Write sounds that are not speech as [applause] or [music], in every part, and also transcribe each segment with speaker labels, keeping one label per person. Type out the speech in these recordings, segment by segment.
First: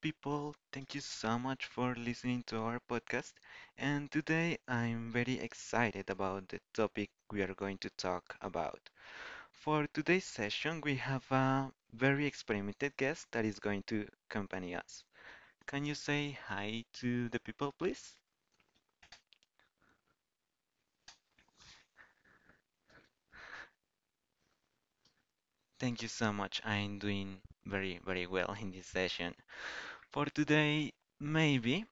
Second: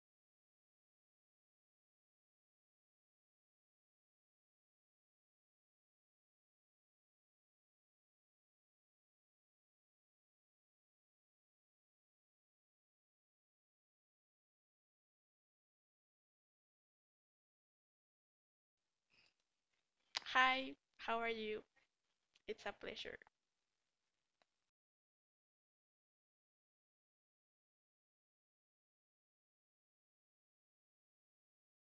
Speaker 1: people. Thank you so much for listening to our podcast. And today I'm very excited about the topic we are going to talk about. For today's session, we have a very experimented guest that is going to accompany us. Can you say hi to the people, please?
Speaker 2: Hi, how are you? It's a pleasure.
Speaker 1: Thank you so much. I'm doing very, very well in this session. For today, maybe,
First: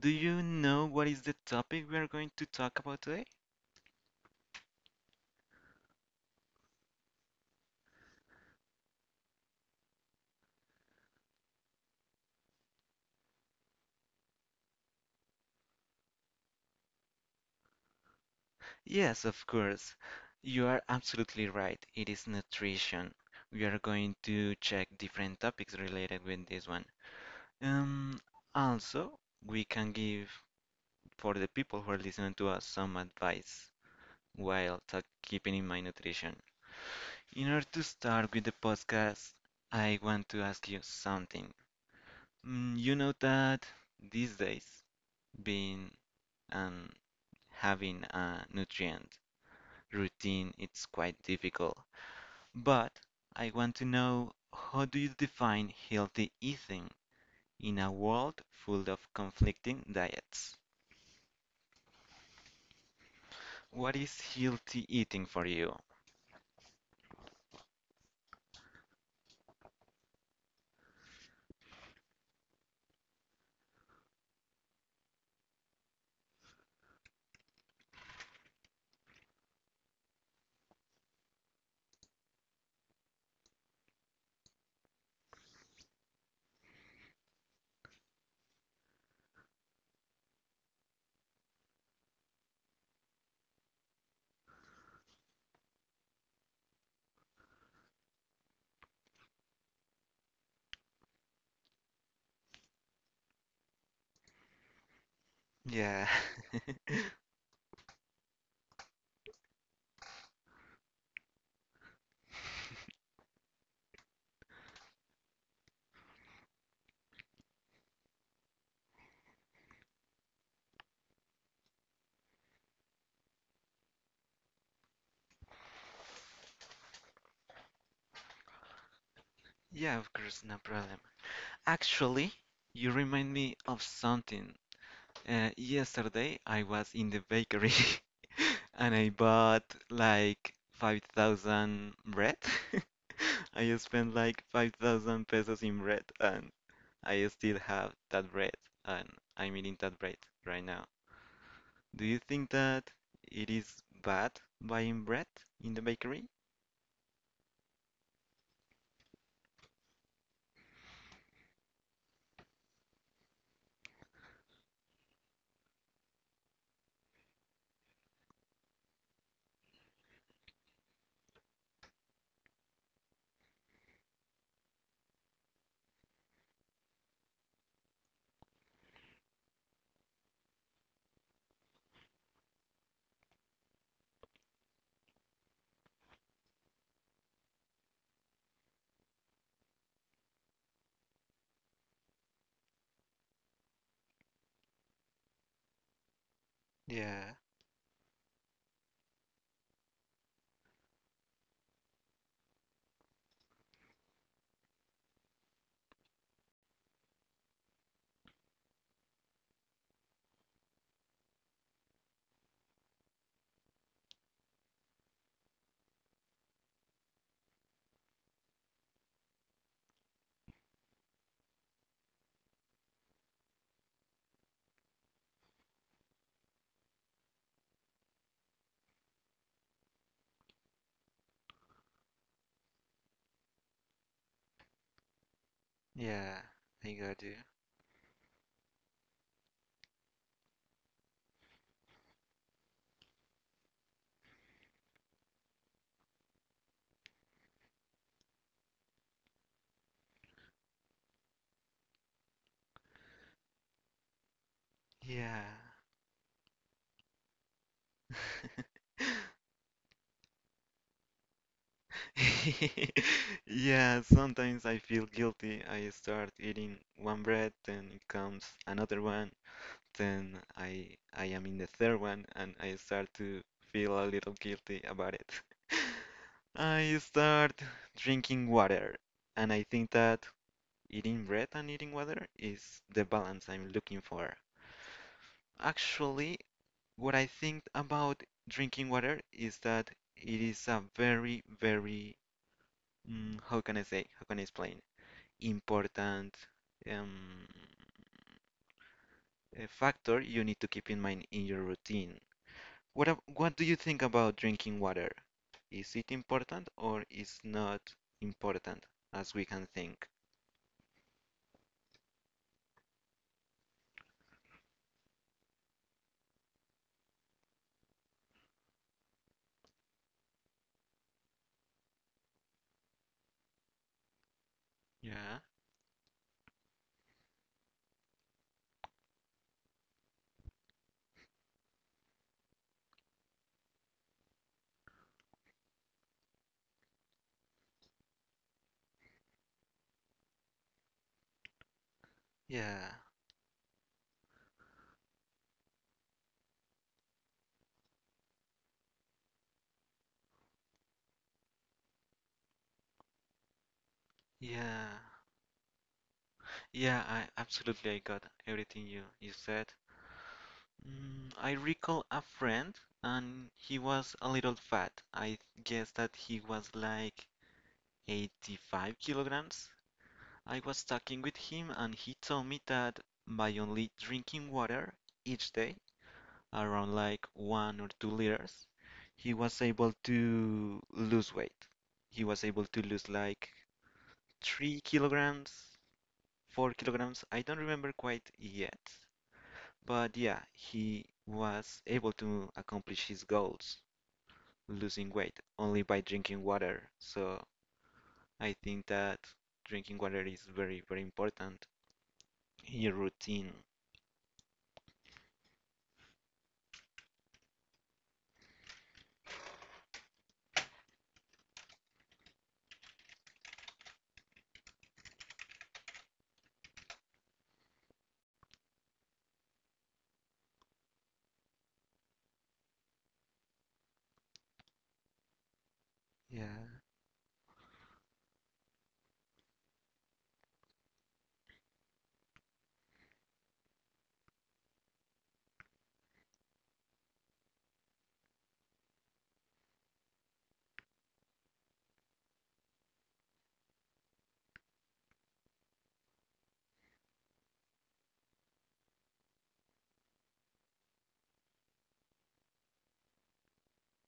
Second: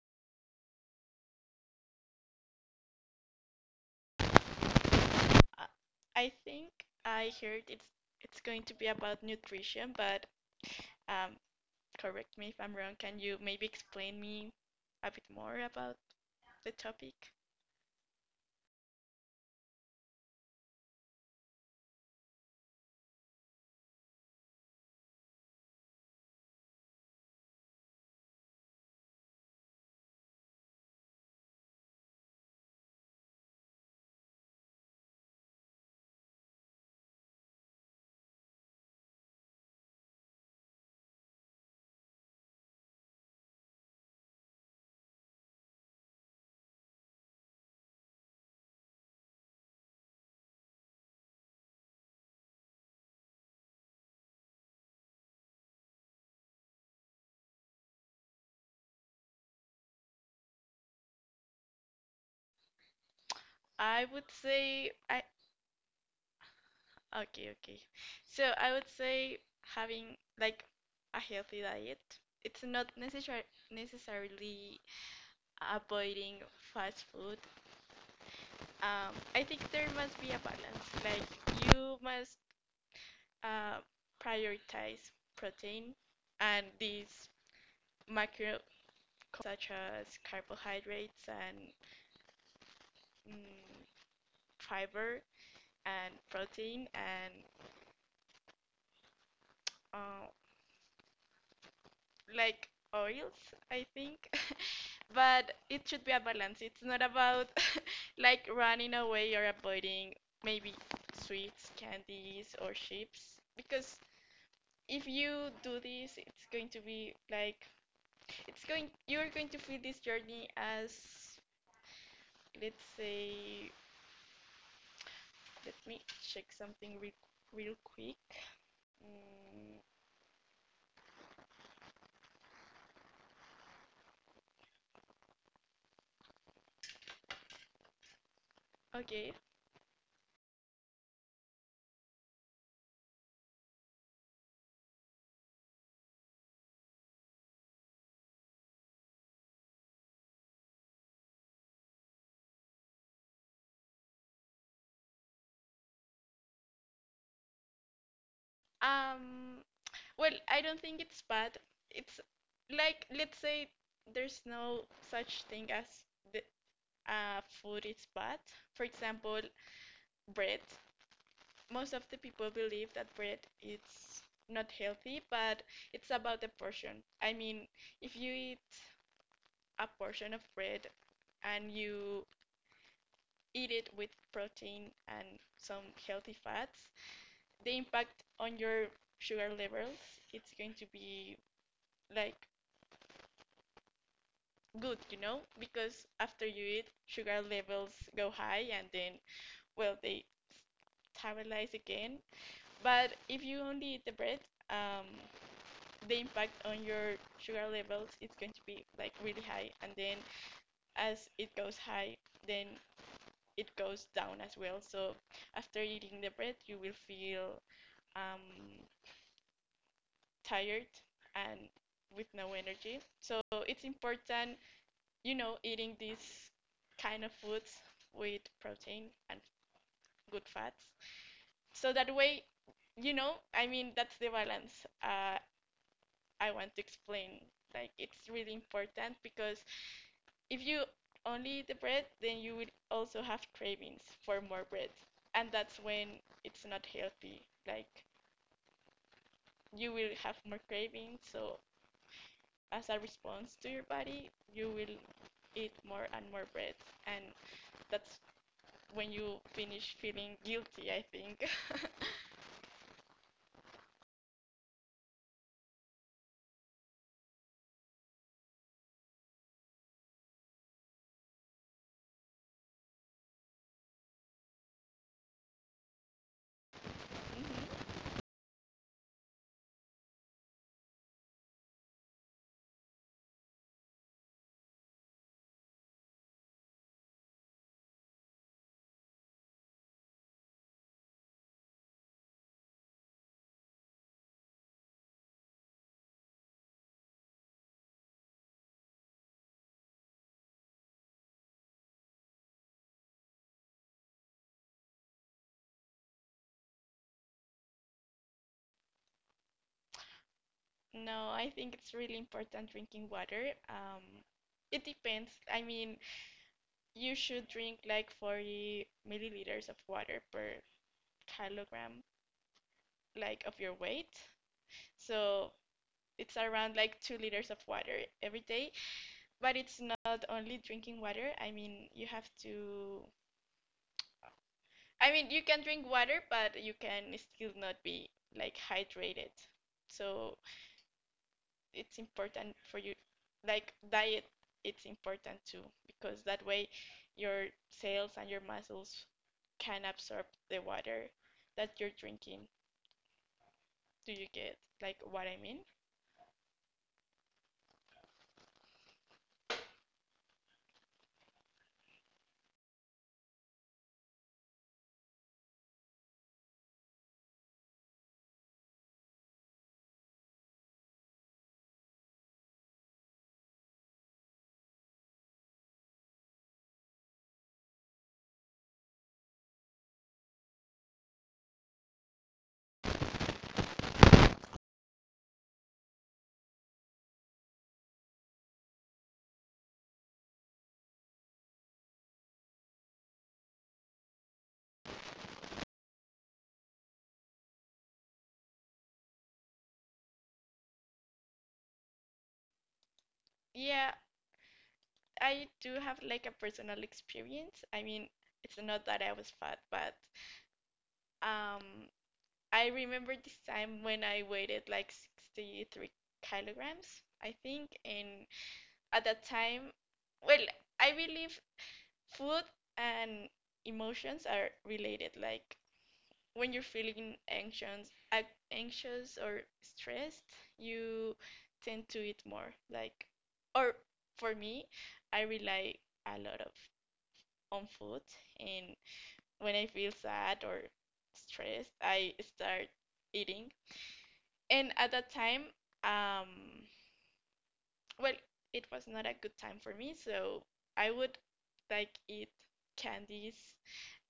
Speaker 1: do you know what is the topic we are going to talk about today?
Speaker 2: Uh, I think I heard it's going to be about nutrition, but um, correct me if I'm wrong. Can you maybe explain me a bit more about the topic?
Speaker 1: Yes, of course. You are absolutely right. It is nutrition. We are going to check different topics related with this one. Um, Also, we can give for the people who are listening to us some advice while talk, keeping in mind nutrition. In order to start with the podcast, I want to ask you something. You know that these days, being um, having a nutrient routine, it's quite difficult. But I want to know how do you define healthy eating in a world full of conflicting diets? What
Speaker 2: I
Speaker 1: is
Speaker 2: would
Speaker 1: healthy
Speaker 2: say I
Speaker 1: eating for you?
Speaker 2: Okay. So I would say having like a healthy diet. It's not necessarily avoiding fast food. I think there must be a balance. Like you must uh, prioritize protein and these macro such as carbohydrates and mm, fiber and protein and uh, like oils, I think. [laughs] But it should
Speaker 1: Yeah,
Speaker 2: be a balance. It's not about [laughs] like running away or avoiding maybe sweets, candies or chips, because if you do this, it's going to be like it's going you're going to feel this journey as, let's say, let me check something real quick.
Speaker 1: [laughs]
Speaker 2: mm,
Speaker 1: yeah, of course, no problem. Actually, you remind me of something. Yesterday I was in the bakery [laughs] and I
Speaker 2: okay.
Speaker 1: bought like 5,000 bread. [laughs] I spent like 5,000 pesos in bread and I still have that bread and I'm eating that bread right now. Do you think that it is bad buying bread in the bakery?
Speaker 2: um well, I don't think it's bad. It's, like, let's say there's no such thing as the food is bad. For example, bread. Most of the people believe that bread is not healthy, but it's about the portion. I mean, if you eat a portion of bread and you eat it with protein and some healthy fats, the impact on your sugar levels it's going to be like good, you know, because after you eat,
Speaker 1: Yeah,
Speaker 2: sugar levels go high and then, well, they stabilize again. But if you only eat the bread, um, the impact on your sugar levels it's going to be like really high, and then as it goes high, then it goes down as well. So after eating the bread, you will feel um, tired and with no energy. So it's important, you know, eating these kind of foods with protein and good fats. So that way, you know, I mean, that's the balance uh,
Speaker 1: yeah,
Speaker 2: I want to
Speaker 1: I got you.
Speaker 2: explain. Like, it's really important because if you only eat the bread, then you will also have cravings for more bread. And that's when it's not healthy. Like, you will have more cravings, so as a response to your body, you will
Speaker 1: Yeah,
Speaker 2: eat more and more bread. And that's when you finish feeling guilty, I think. [laughs]
Speaker 1: [laughs] yeah, sometimes I feel guilty. I start eating one bread, then it comes another one, then I am in the third one and I start to feel a little guilty about it. [laughs] I start
Speaker 2: Mhm.
Speaker 1: drinking water, and I think that eating bread and eating water is the balance I'm looking for. Actually, what I think about drinking water is that it is a very, very, how can I say, how can I explain, important um, factor you need to keep in mind in your routine. What do you think about drinking water? Is it important or is not important as we can think?
Speaker 2: No, I think it's really important drinking water. It depends. I mean, you should drink like 40 milliliters of water per kilogram, like of your weight.
Speaker 1: Yeah,
Speaker 2: So it's around like 2 liters of water every day. But it's not only drinking water. I mean, you have to— I mean, you can drink water, but you can still not be like hydrated. So it's important for you,
Speaker 1: yeah,
Speaker 2: like diet, it's important too, because that way your cells and your muscles can absorb the water that you're drinking. Do you get like
Speaker 1: yeah,
Speaker 2: what I mean?
Speaker 1: yeah. I got everything you said. I recall a friend, and he was a little fat. I guess that he was like 85 kilograms. I was talking with him, and he told me that by only drinking water each day, around like 1 or 2 liters, he was able to lose weight. He was able to lose like 3 kilograms, 4 kilograms. I don't remember quite yet, but yeah, he was able to accomplish his goals, losing weight only by drinking water. So I think that drinking water is very, very important in your routine.
Speaker 2: Yeah, I do have like a personal experience. I mean, it's not that I was fat, but um, I remember this time when I weighed like 63 kilograms, I think, and at that time, well, I believe food and emotions are related. Like when you're
Speaker 1: Yeah.
Speaker 2: feeling anxious or stressed, you tend to eat more. Like, or for me, I rely a lot of on food, and when I feel sad or stressed, I start eating. And at that time, um, well, it was not a good time for me, so I would like eat candies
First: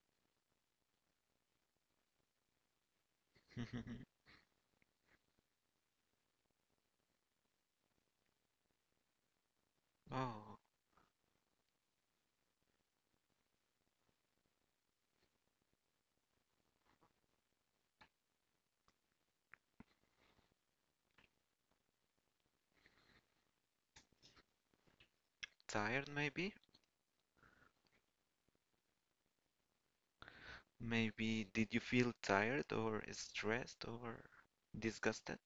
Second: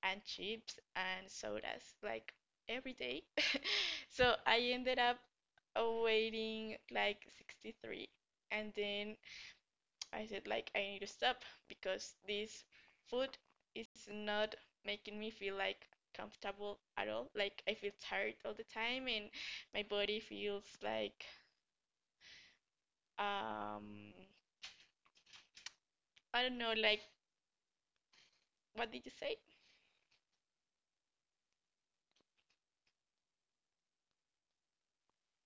Speaker 2: and chips and sodas like every day. [laughs]
Speaker 1: [laughs]
Speaker 2: So I ended up weighing like 63. And then I said
Speaker 1: Oh,
Speaker 2: like I need to stop because this food is not making me feel like comfortable at all. Like I feel tired all the time and my body feels like um
Speaker 1: tired
Speaker 2: I
Speaker 1: maybe?
Speaker 2: don't know, like what did you say?
Speaker 1: Maybe did you feel tired or stressed or disgusted?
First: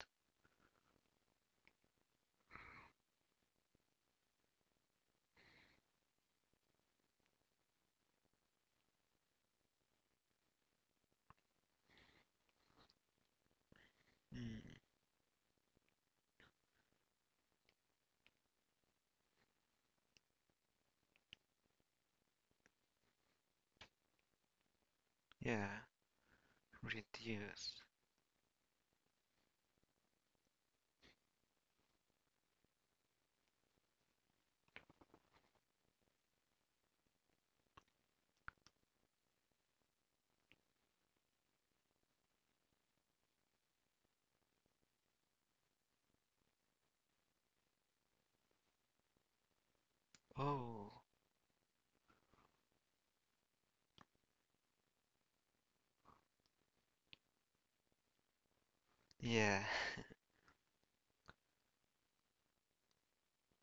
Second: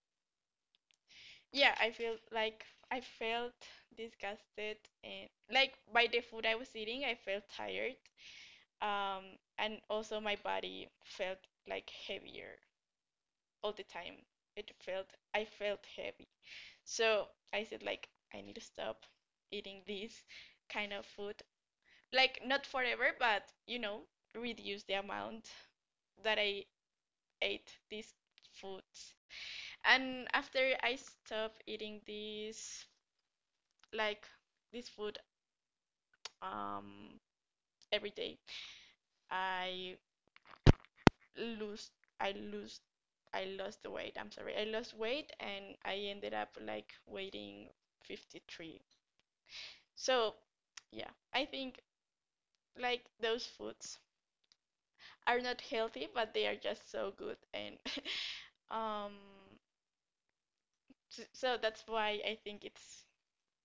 Speaker 2: Yeah, I feel like— I felt disgusted and like by the food I was eating, I felt tired. Um, and also my body felt like heavier all the time.
Speaker 1: Mm,
Speaker 2: It felt— I felt heavy. So I said like I need to stop eating this kind of food. Like not forever, but you know, reduce the amount
Speaker 1: yeah,
Speaker 2: that I ate
Speaker 1: reduce.
Speaker 2: these foods. And after I stopped eating this, like this food, um, every day, I lose, I lose, I lost the weight. I'm sorry, I lost weight, and I ended up like weighing 53. So,
Speaker 1: Oh,
Speaker 2: yeah, I think like those foods are not healthy, but they are just so good, and [laughs] um,
Speaker 1: yeah,
Speaker 2: so that's why I think it's,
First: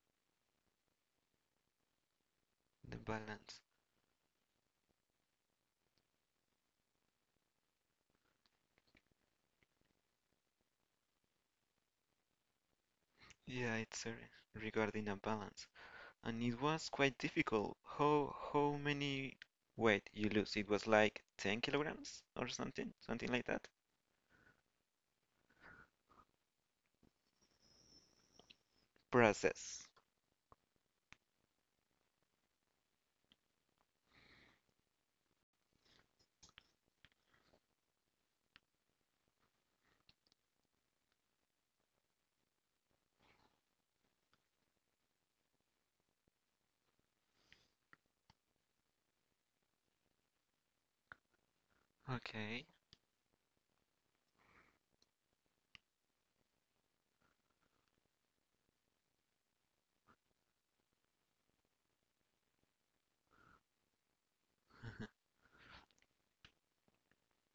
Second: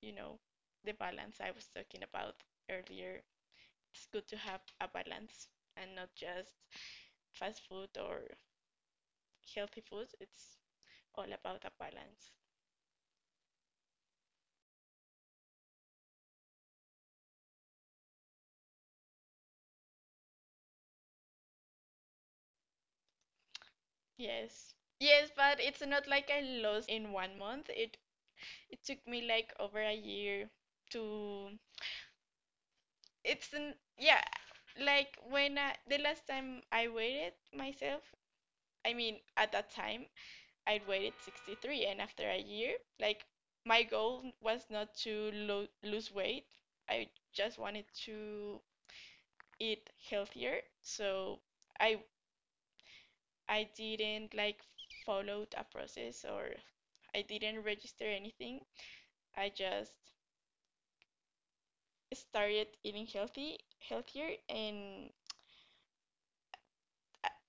Speaker 2: you know, the balance I was talking about
Speaker 1: [laughs] the
Speaker 2: earlier.
Speaker 1: balance.
Speaker 2: It's good to have a balance and not just fast food or healthy food. It's all about a balance.
Speaker 1: Yeah, it's regarding a balance. And it was quite difficult. How many weight you lose? It was like 10 kilograms or something, something like that.
Speaker 2: Yes. Yes, but it's not like I lost in one month. It took me like over
Speaker 1: Process.
Speaker 2: a year to— it's an, yeah, like when I, the last time I weighed myself, I mean at that time I weighed 63 and after a year, like my goal was not to lo lose weight. I just wanted to eat healthier. So I
Speaker 1: Okay.
Speaker 2: I didn't like followed a process or I didn't register anything. I just started eating healthy healthier, and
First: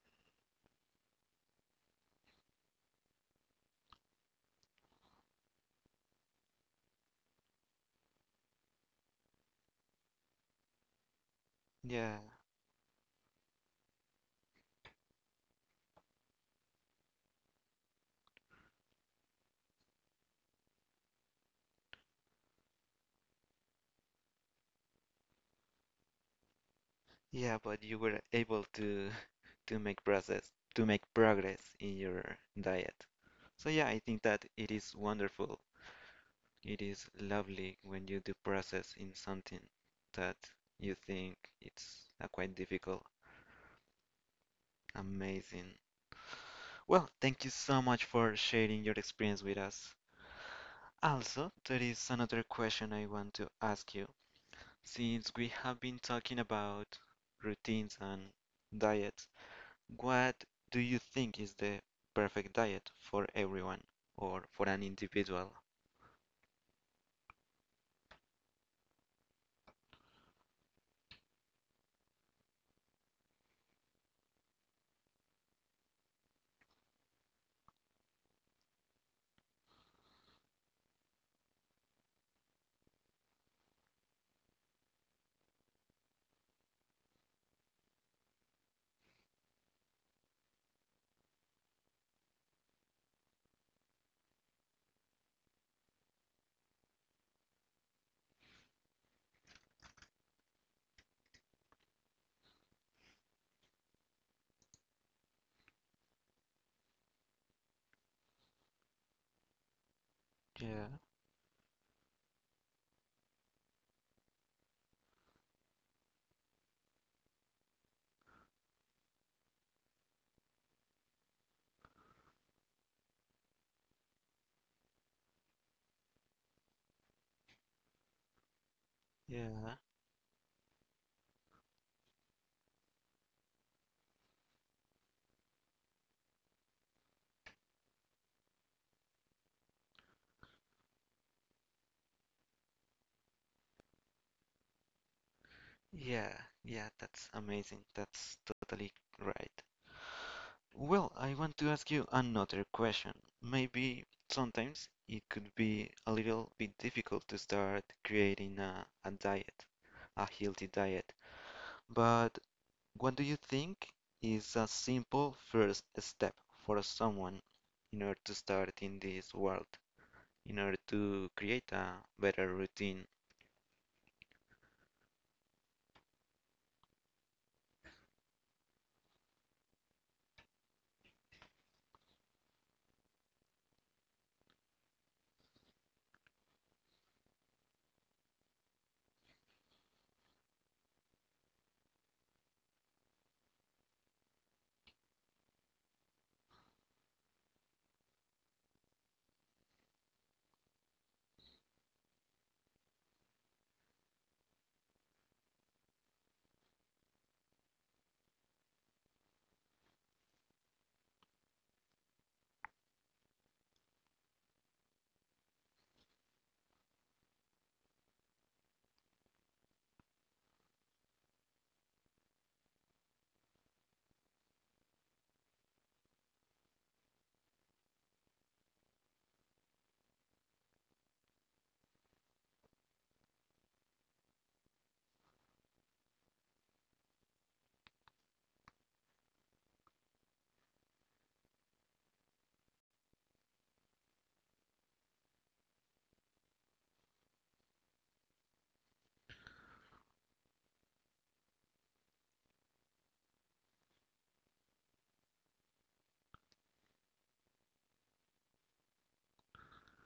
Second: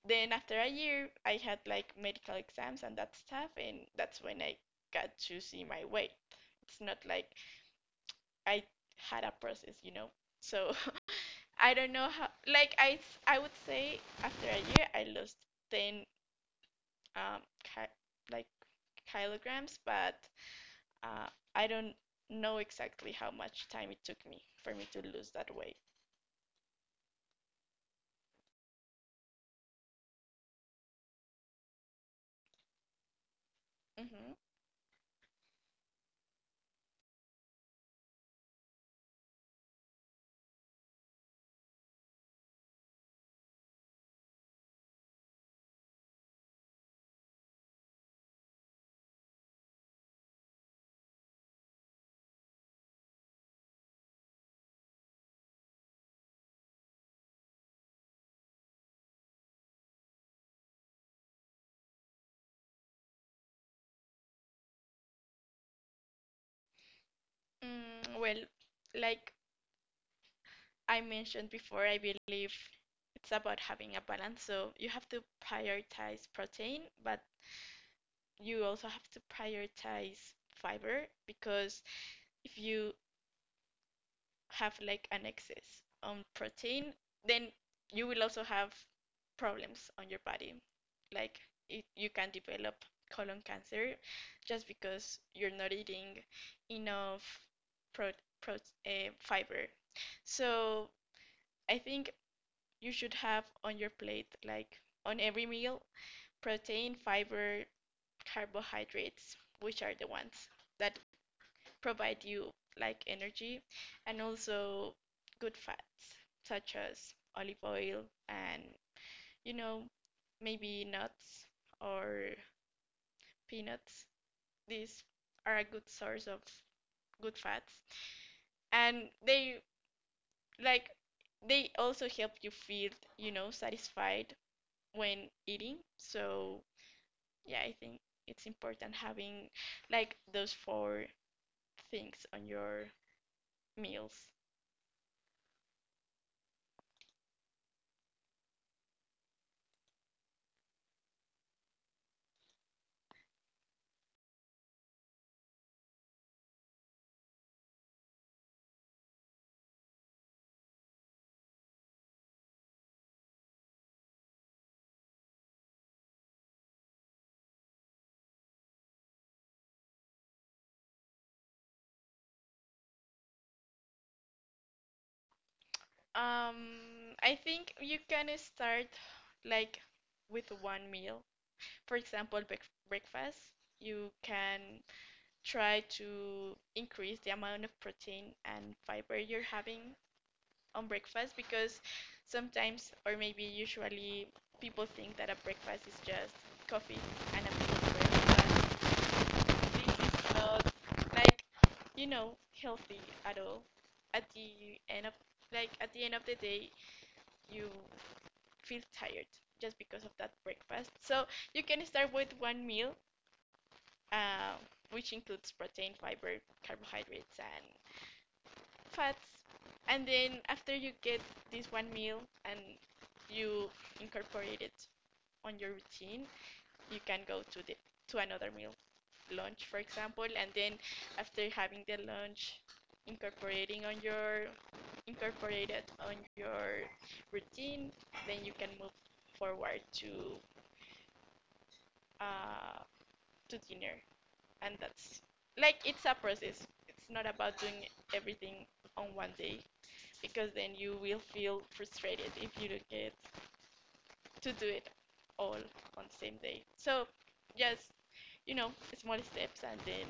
Speaker 2: then after a year I had like medical exams and that stuff, and that's when I got to see my weight. It's not like I had a process, you know. So [laughs] I don't know how,
Speaker 1: Yeah.
Speaker 2: like I would say after a year I lost 10 um like kilograms, but uh, I don't know exactly how much time it took me for me to lose that weight.
Speaker 1: Yeah, but you were able to make process to make progress in your diet. So yeah, I think
Speaker 2: Hmm.
Speaker 1: that it is wonderful. It is lovely when you do process in something that you think it's quite difficult. Amazing. Well, thank you so much for sharing your experience with us. Also, there is another question I want to ask you. Since we have been talking about routines and diet, what do you think is the perfect diet for everyone or for an individual?
Speaker 2: Well, like I mentioned before, I believe it's about having a balance. So you have to prioritize protein, but you also have to prioritize fiber, because if you have like an excess on protein, then you will also have problems on your body. Like it, you can develop colon cancer just because you're not eating enough pro, fiber. So I think you should have on your plate, like on every meal, protein, fiber, carbohydrates, which are the ones
Speaker 1: Yeah,
Speaker 2: that provide you like energy, and also good fats such as olive oil, and you know, maybe nuts or peanuts. These are a good source of good fats, and they,
Speaker 1: yeah,
Speaker 2: like, they also help you feel, you know, satisfied when eating. So yeah, I think it's important having like those four things on your meals.
Speaker 1: yeah, yeah, that's amazing. That's totally right. Well, I want to ask you another question. Maybe sometimes it could be a little bit difficult to start creating a diet, a healthy diet. But what do you think is a simple first step for someone in order to start in this world? In order to create a better routine.
Speaker 2: I think you can start like with one meal. For example, breakfast. You can try to increase the amount of protein and fiber you're having on breakfast, because sometimes, or maybe usually, people think that a breakfast is just coffee and a meal bread. This is not like, you know, healthy at all. At the end of like at the end of the day, you feel tired just because of that breakfast. So you can start with one meal, uh, which includes protein, fiber, carbohydrates, and fats. And then after you get this one meal and you incorporate it on your routine, you can go to the— to another meal, lunch for example, and then after having the lunch, incorporating on your incorporate it on your routine, then you can move forward uh, to dinner, and that's like, it's a process. It's not about doing everything on one day, because then you will feel frustrated if you don't get to do it all on the same day. So just, you know, small steps, and then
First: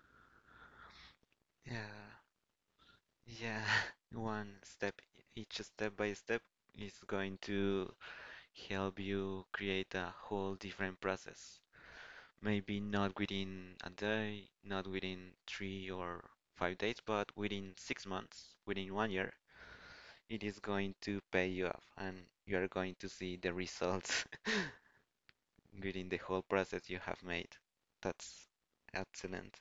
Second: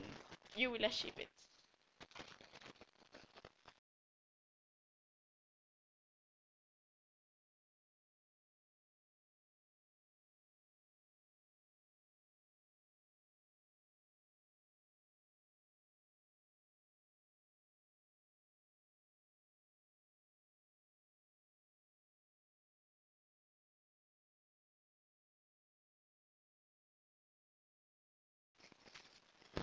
Speaker 2: you will achieve it.
Speaker 1: Yeah, yeah. [laughs] One step, each step by step is going to help you create a whole different process. Maybe not within a day, not within 3 or 5 days, but within 6 months, within one year, it is going to pay you off and you are going to see the results [laughs] within the whole process you have made. That's excellent.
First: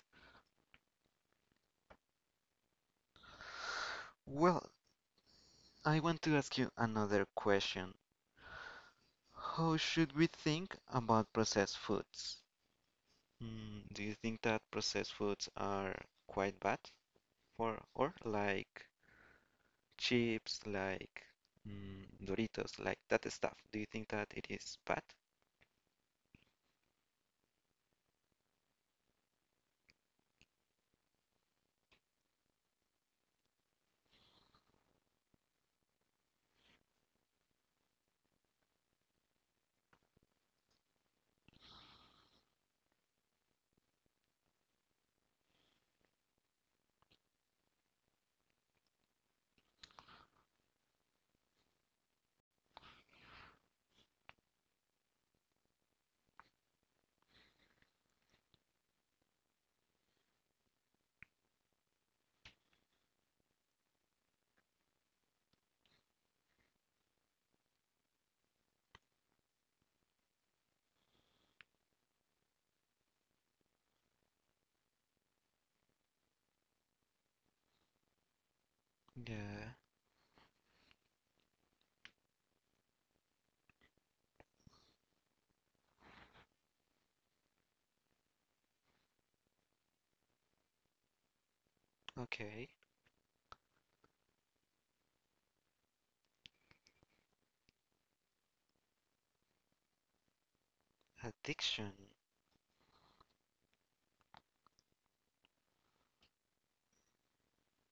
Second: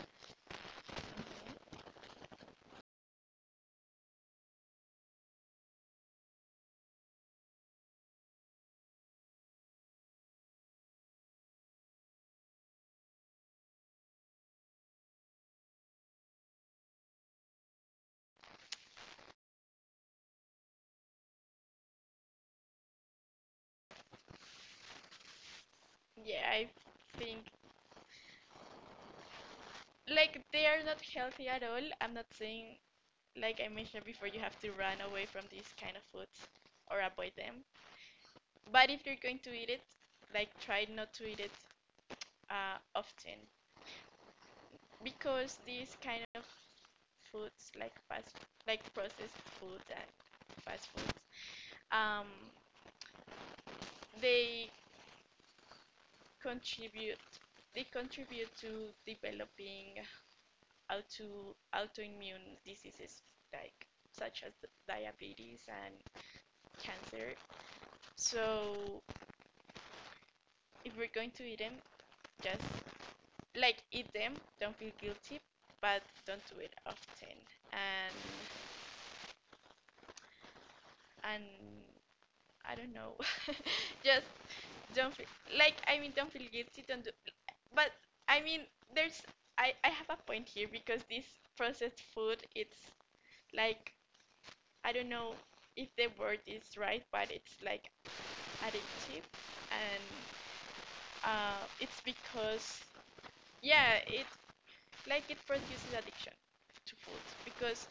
Speaker 1: Well, I want to ask you another question. How should we think about processed foods? Do you think that processed foods are quite bad or like chips, like Doritos, like that stuff? Do you think that it is bad?
Speaker 2: Yeah, I think like they are not healthy at all. I'm not saying, like I mentioned before, you have to run away from these kind of foods or avoid them. But if you're going to eat it, like try not to eat it often, because these kind of foods, like like processed food and fast foods, um, they contribute they contribute to developing autoimmune diseases, like such as diabetes and cancer. So if we're going to eat them, just like eat them, don't feel guilty, but don't do it often. And
Speaker 1: Yeah,
Speaker 2: and I don't know, [laughs] just don't feel, like I mean, don't feel guilty, don't do, but I mean, there's— I have a point here, because this processed food,
Speaker 1: okay.
Speaker 2: it's like, I don't know if the word is right, but it's like addictive. And
Speaker 1: Addiction.
Speaker 2: it's because, yeah, it's like it produces addiction to foods, because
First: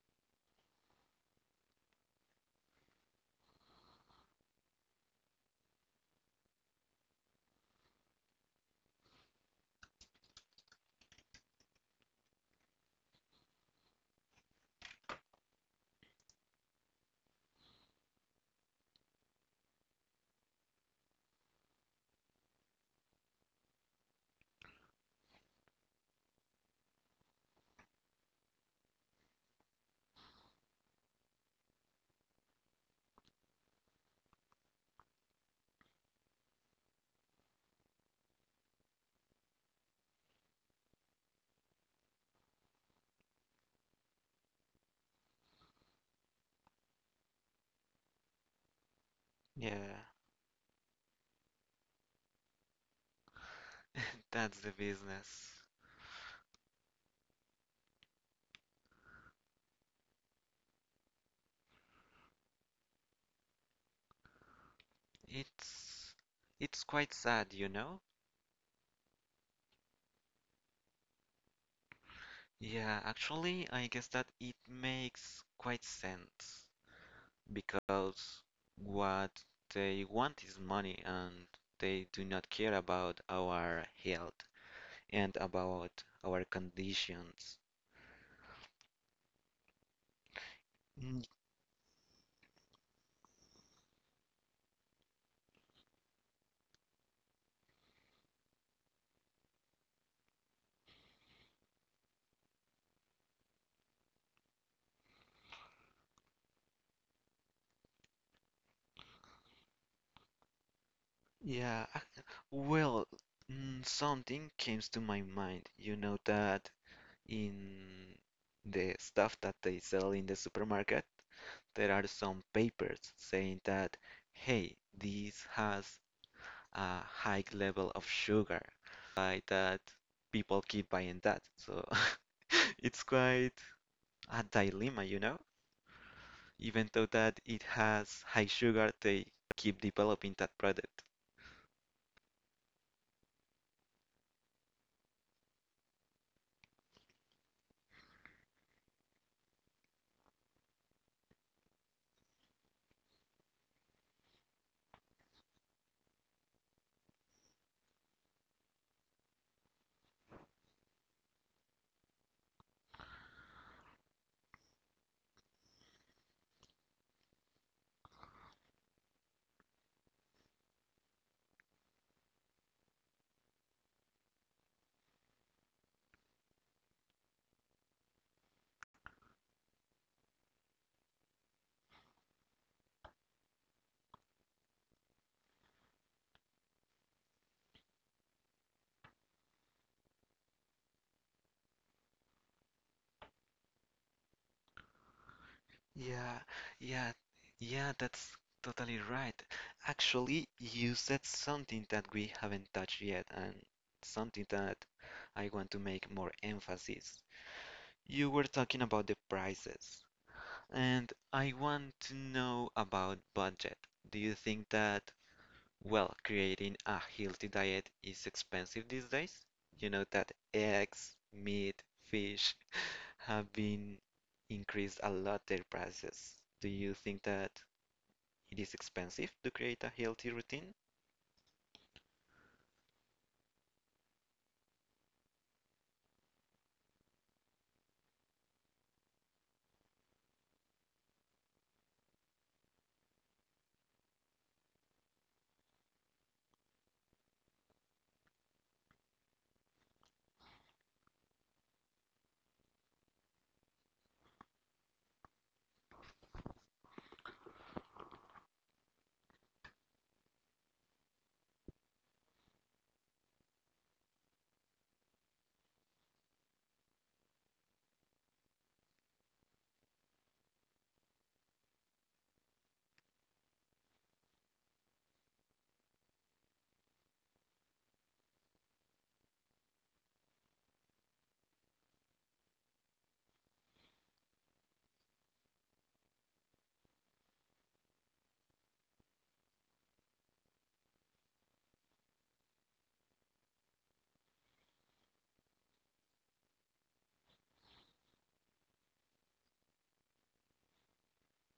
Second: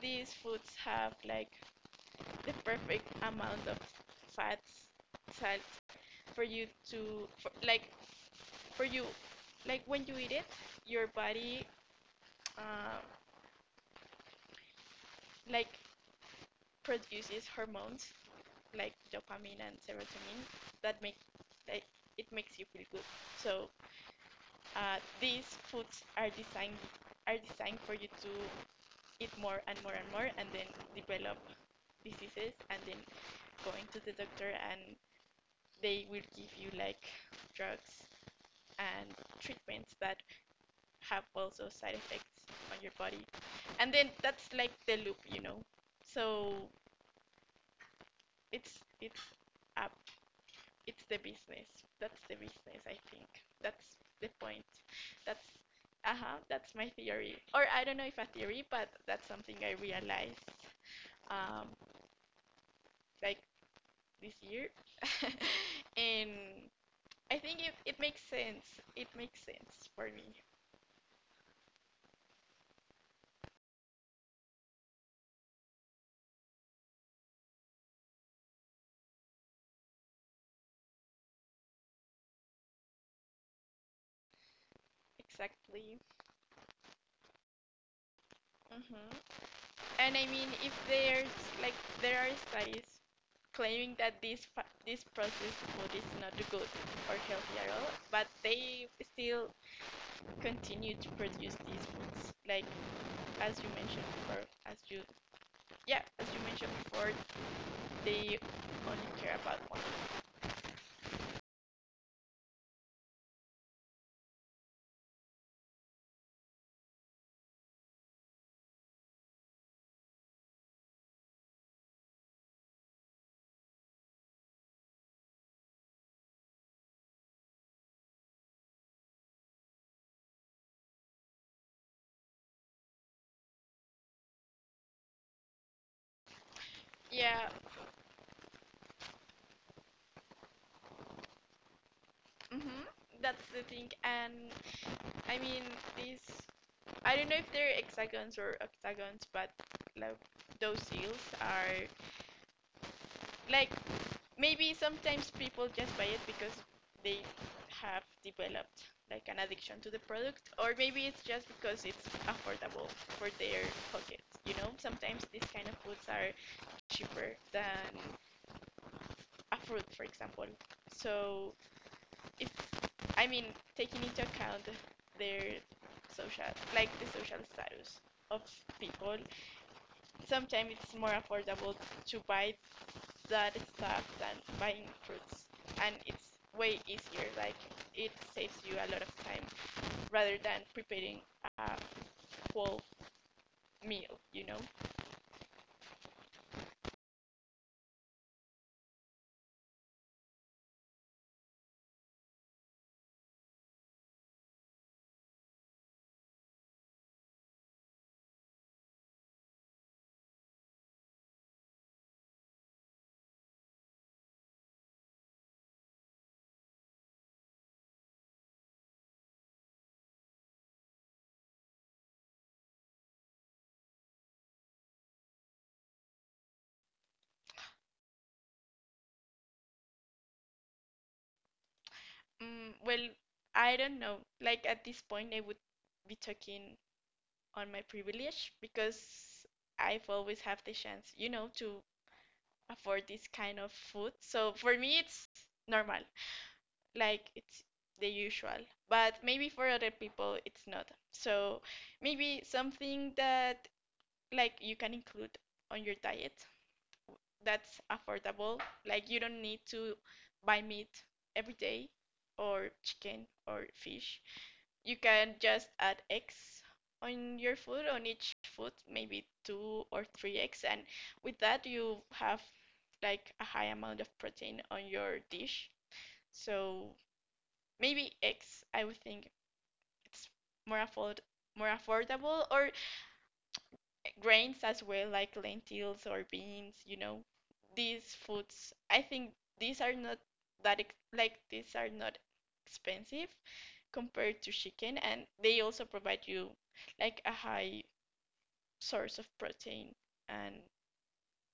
Speaker 2: these foods have like the perfect amount of fats, salt for you to like for you, like when you eat it, your body uh, like produces hormones like dopamine and serotonin that make, like, it makes you feel good. So these foods are designed for you to eat more and more and more, and then develop diseases, and then going to the doctor, and they will give you like drugs and treatments that have also side effects on your body, and then that's like the loop, you know. So it's a
Speaker 1: Yeah,
Speaker 2: it's the business. That's the business, I think. That's
Speaker 1: [laughs]
Speaker 2: the
Speaker 1: that's
Speaker 2: point.
Speaker 1: the
Speaker 2: That's
Speaker 1: business.
Speaker 2: uh-huh, that's my theory. Or I don't know if a theory, but that's something I realized um like this year. [laughs]
Speaker 1: It's
Speaker 2: And
Speaker 1: it's quite
Speaker 2: I
Speaker 1: sad,
Speaker 2: think
Speaker 1: you
Speaker 2: it,
Speaker 1: know?
Speaker 2: it makes sense. It makes sense for me.
Speaker 1: Yeah, actually, I guess that it makes quite sense, because what they want is money and they do not care about our health and about
Speaker 2: Exactly.
Speaker 1: our conditions.
Speaker 2: Hmm. And I mean, if
Speaker 1: Mm,
Speaker 2: there's like there are studies claiming that this processed food is not good or healthy at all, but they still continue to produce these foods. Like as you mentioned before, as you yeah, as you mentioned before, they only care about one.
Speaker 1: yeah, well, something came to my mind. You know that in the stuff that they sell in the supermarket, there are some papers saying that, hey, this has a high level of sugar by that people keep buying that. So [laughs] it's quite a dilemma, you know? Even though that
Speaker 2: Yeah,
Speaker 1: it has high sugar, they keep developing that product.
Speaker 2: hmm, that's the thing. And I mean these. I don't know if they're hexagons or octagons, but like those seals are like maybe sometimes people just buy it because they have developed like an addiction to the product, or maybe it's just because it's affordable for their pockets, you know. Sometimes these kind of foods are cheaper than a fruit, for example. So if, I mean, taking into account their social like the social status of people, sometimes it's more affordable to buy that stuff than buying fruits. And it's way easier, like it saves you a lot of time rather than preparing a whole meal, you know.
Speaker 1: Yeah, yeah, yeah, that's totally right. Actually, you said something that we haven't touched yet and something that I want to make more emphasis. You were talking about the prices. And I want to know about budget. Do you think that, well, creating a healthy diet is expensive these days? You know that eggs, meat, fish [laughs] have been increased a lot their prices. Do you think that it is expensive to create a healthy routine?
Speaker 2: Well, I don't know, like at this point I would be talking on my privilege because I've always have the chance, you know, to afford this kind of food, so for me it's normal, like it's the usual, but maybe for other people it's not. So maybe something that like you can include on your diet that's affordable, like you don't need to buy meat every day, or chicken or fish. You can just add eggs on your food, on each food maybe 2 or 3 eggs, and with that you have like a high amount of protein on your dish. So maybe eggs, I would think it's more afford more affordable, or grains as well, like lentils or beans, you know. These foods, I think these are not that ex like these are not expensive compared to chicken, and they also provide you like a high source of protein and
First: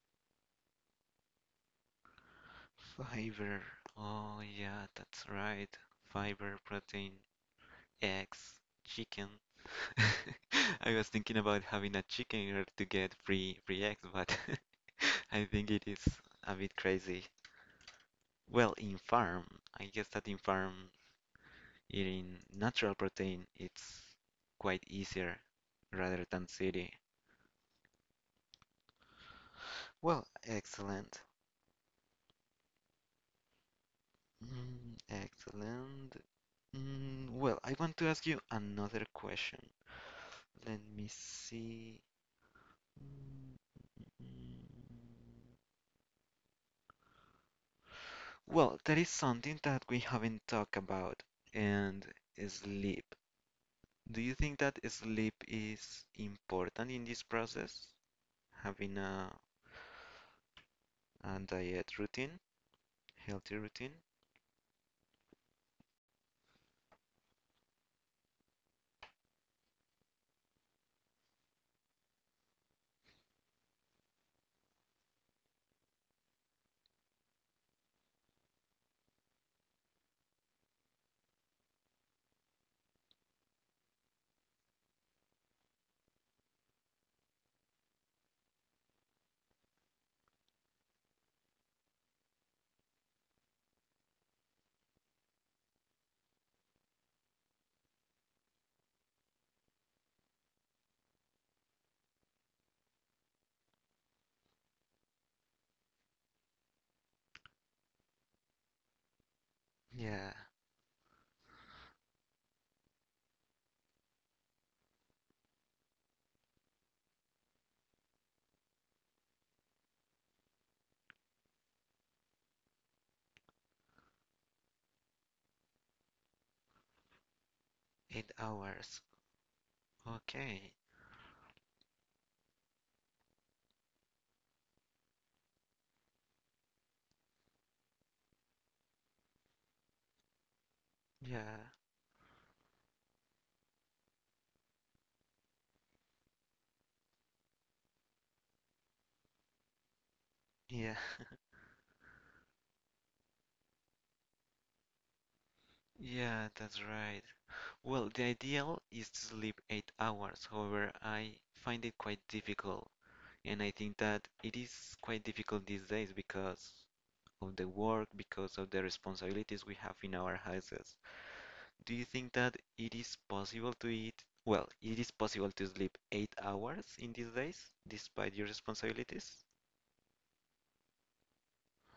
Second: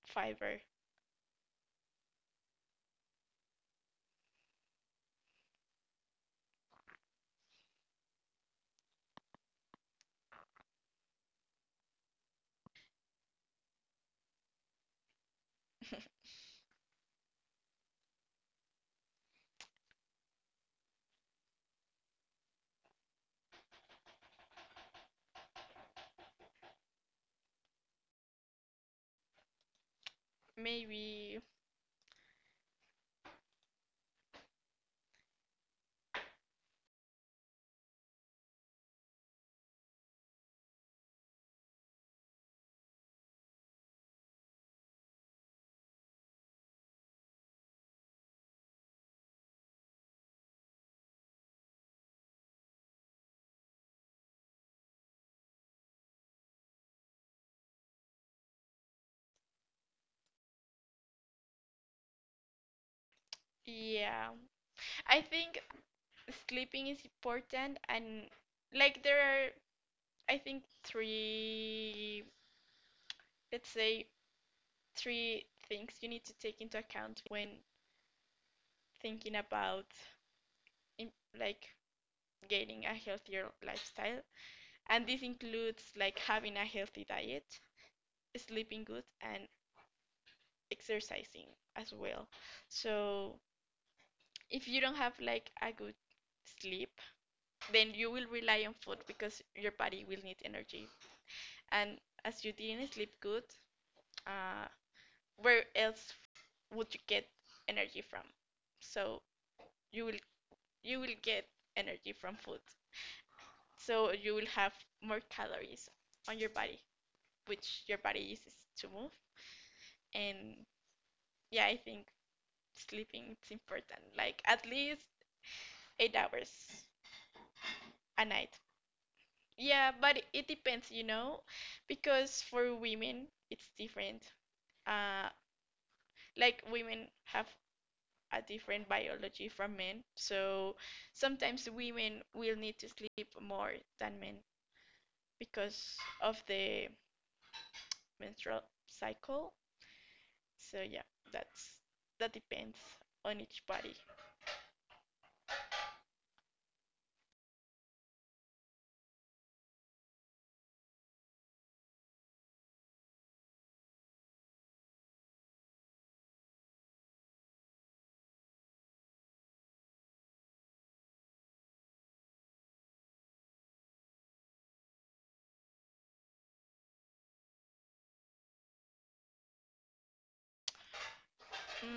Speaker 2: fiber.
Speaker 1: Fiber. Oh yeah, that's right. Fiber, protein, eggs, chicken. [laughs] I was thinking about having a chicken in order to get free eggs, but [laughs] I think it is a bit crazy. Well, in farm, I guess that in farm eating natural protein it's quite easier rather than city. Well, excellent.
Speaker 2: Maybe,
Speaker 1: Excellent. Well, I want to ask you another question. Let me see. Mm, mm. Well, there is something that we haven't talked about, and sleep. Do you think that sleep is important in this process? Having a diet routine, healthy routine?
Speaker 2: yeah. I think sleeping is important, and like there are I think three, let's say three things you need to take into account when thinking about im- like gaining a healthier lifestyle. And this includes like having a healthy diet, sleeping good, and exercising as well. So if you don't have like a good sleep, then you will rely on food because your body will need energy. And as you didn't sleep good, uh, where else would you get energy from? So you will
Speaker 1: Yeah,
Speaker 2: you will get energy from food. So you will have more calories on your body, which your body uses to move. And yeah, I think sleeping it's important. Like at least 8 hours a
Speaker 1: eight
Speaker 2: night.
Speaker 1: hours.
Speaker 2: Yeah, but it
Speaker 1: Okay.
Speaker 2: depends, you know, because for women it's different. Uh, like women have a different biology from men. So
Speaker 1: Yeah,
Speaker 2: sometimes women will need to sleep more than men because of the menstrual cycle. So
Speaker 1: yeah,
Speaker 2: yeah,
Speaker 1: [laughs]
Speaker 2: that's that depends on each body.
Speaker 1: yeah, that's right. Well, the ideal is to sleep 8 hours. However, I find it quite difficult, and I think that it is quite difficult these days because of the work, because of the responsibilities we have in our houses. Do you think that it is possible to eat? Well, it is possible to sleep 8 hours in these days, despite your responsibilities?
Speaker 2: Mm,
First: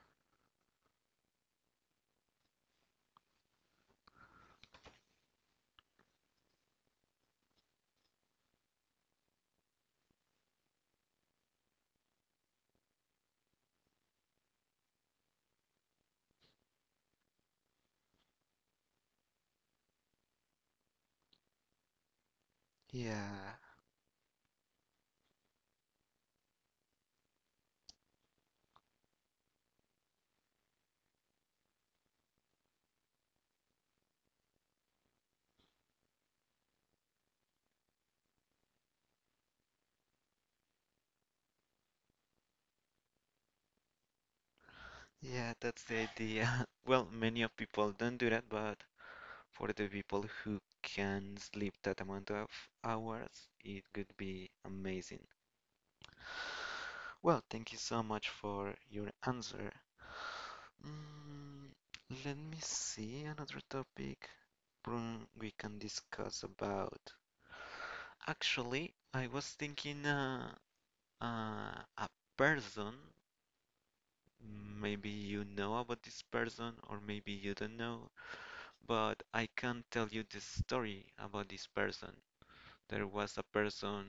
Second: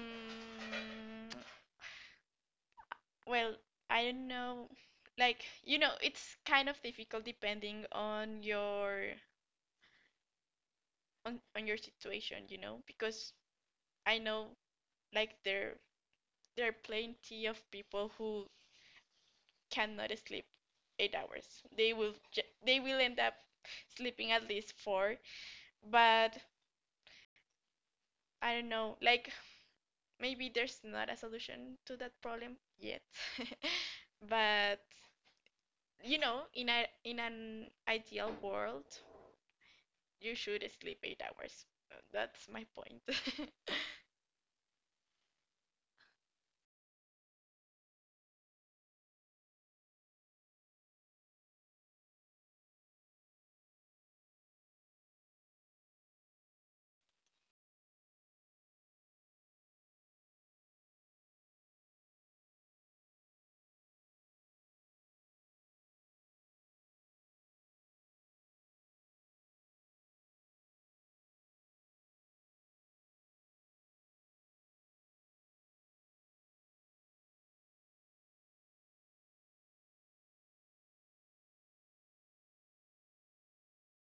Speaker 2: well, I don't know. Like you know, it's kind of difficult depending on your on your situation, you know, because I know like there are plenty of people who cannot sleep 8 hours. They will they will end up
Speaker 1: Yeah,
Speaker 2: sleeping at least 4. But I don't know, like maybe there's not a solution to that problem yet. [laughs] But you know, in a in an ideal world, you should sleep 8 hours. That's my point. [laughs]
Speaker 1: yeah, that's the idea. [laughs] Well, many of people don't do that, but for the people who can sleep that amount of hours, it could be amazing. Well, thank you so much for your answer. Mm, Let me see another topic we can discuss about. Actually, I was thinking a person. Maybe you know about this person, or maybe you don't know, but I can tell you the story about this person. There was a person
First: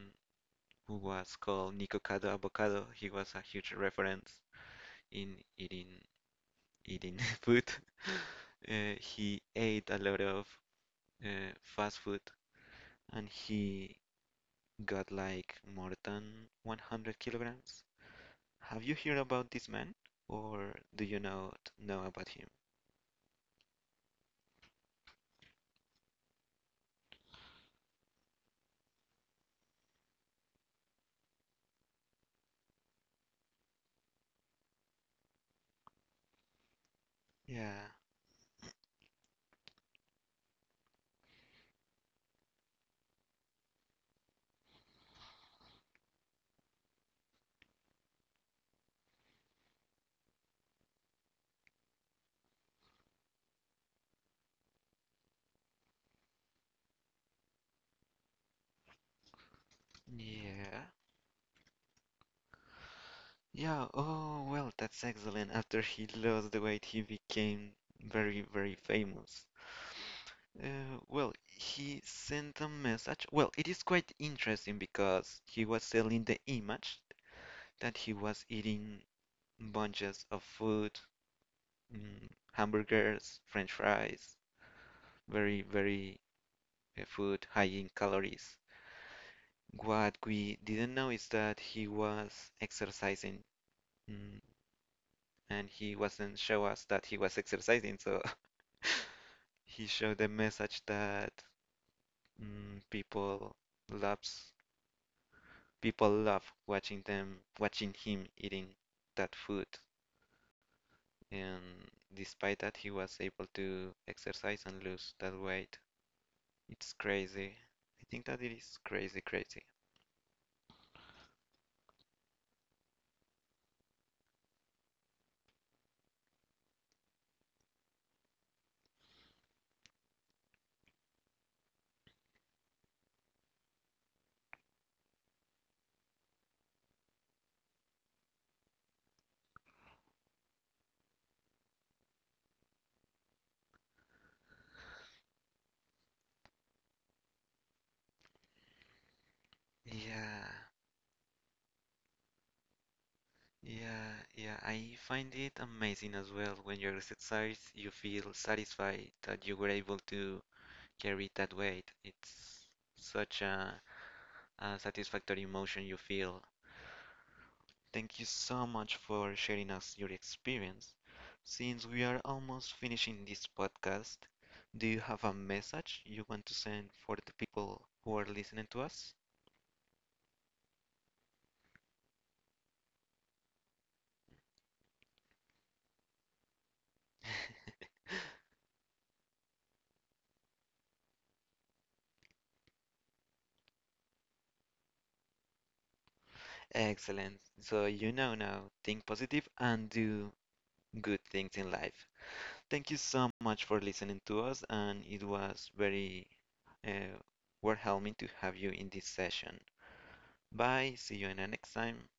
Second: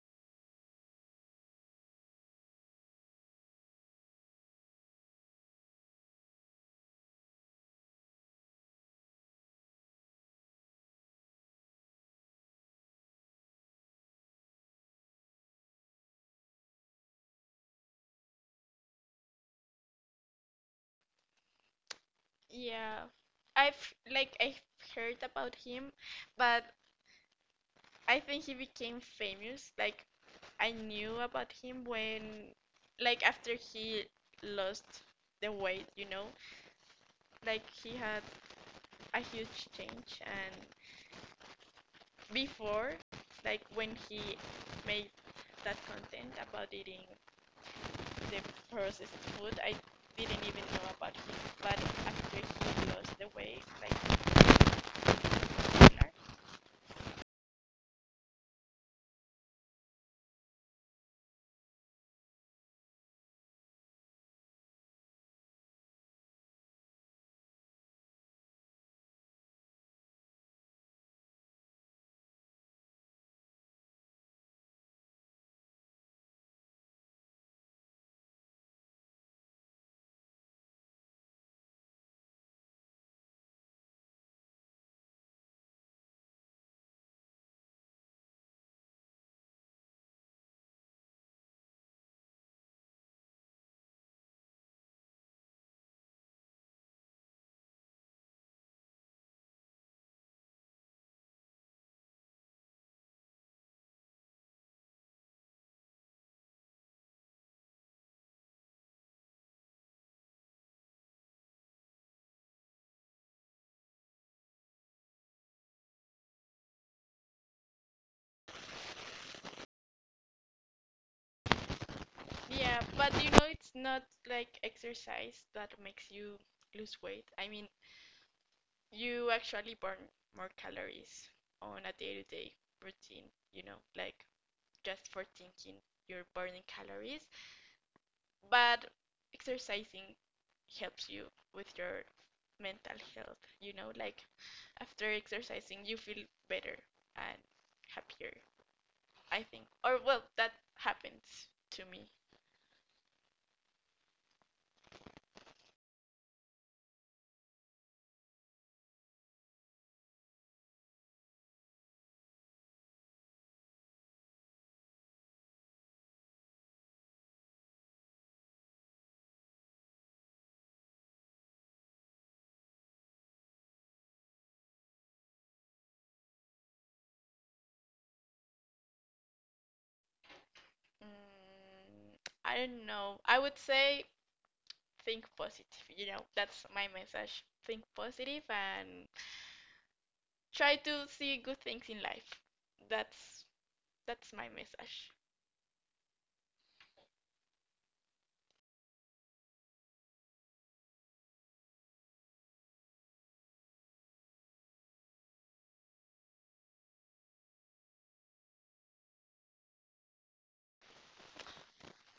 Speaker 1: who was called Nico Cado Avocado. He was a huge reference in eating [laughs] food. He ate a lot of fast food and he got like more than 100 kilograms. Have you heard about this man or do you not know about him?
Speaker 2: Yeah. I've heard about him, but I think he became famous. Like I knew about him when, like after he lost the weight, you know, like he
Speaker 1: Yeah,
Speaker 2: had a huge change. And before, like when he made that content about eating the processed food, I didn't even know about him. But after he lost the weight, like he was popular.
Speaker 1: yeah, yeah. Oh, well, that's excellent. After he lost the weight, he became very, very famous. Well, he sent a message. Well, it is quite interesting because he was selling the image that he was eating bunches of food, mm, hamburgers, french fries, very, very food high in calories. What we didn't know is that he was exercising, mm, and he wasn't show us that he was exercising, so [laughs] he showed the message that mm, people loves people love watching them watching him eating that food. And despite that he was able to exercise and lose that weight. It's crazy. I think that it is crazy, crazy.
Speaker 2: Yeah, but you know, it's not like exercise that makes you lose weight. I mean, you actually burn more calories on a day to day routine, you know, like just for thinking you're burning calories. But exercising helps you with your mental health, you know, like after exercising, you feel better and happier, I think. Or, well, that
Speaker 1: Yeah,
Speaker 2: happens to me.
Speaker 1: yeah, yeah. I find it amazing as well when you exercise, you feel satisfied that you were able to carry that weight. It's such a satisfactory emotion you feel. Thank you so much for sharing us your experience. Since we are almost finishing this podcast, do you have a message you want to send for the people who are listening to us?
Speaker 2: Mm, I don't know. I would say think positive, you know, that's my message. Think
Speaker 1: [laughs]
Speaker 2: positive and try to see good things in life. That's that's my message.
Speaker 1: Excellent. So you know now, think positive and do good things in life. Thank you so much for listening to us, and it was very uh, warming to have you in this session. Bye. See you in the next time.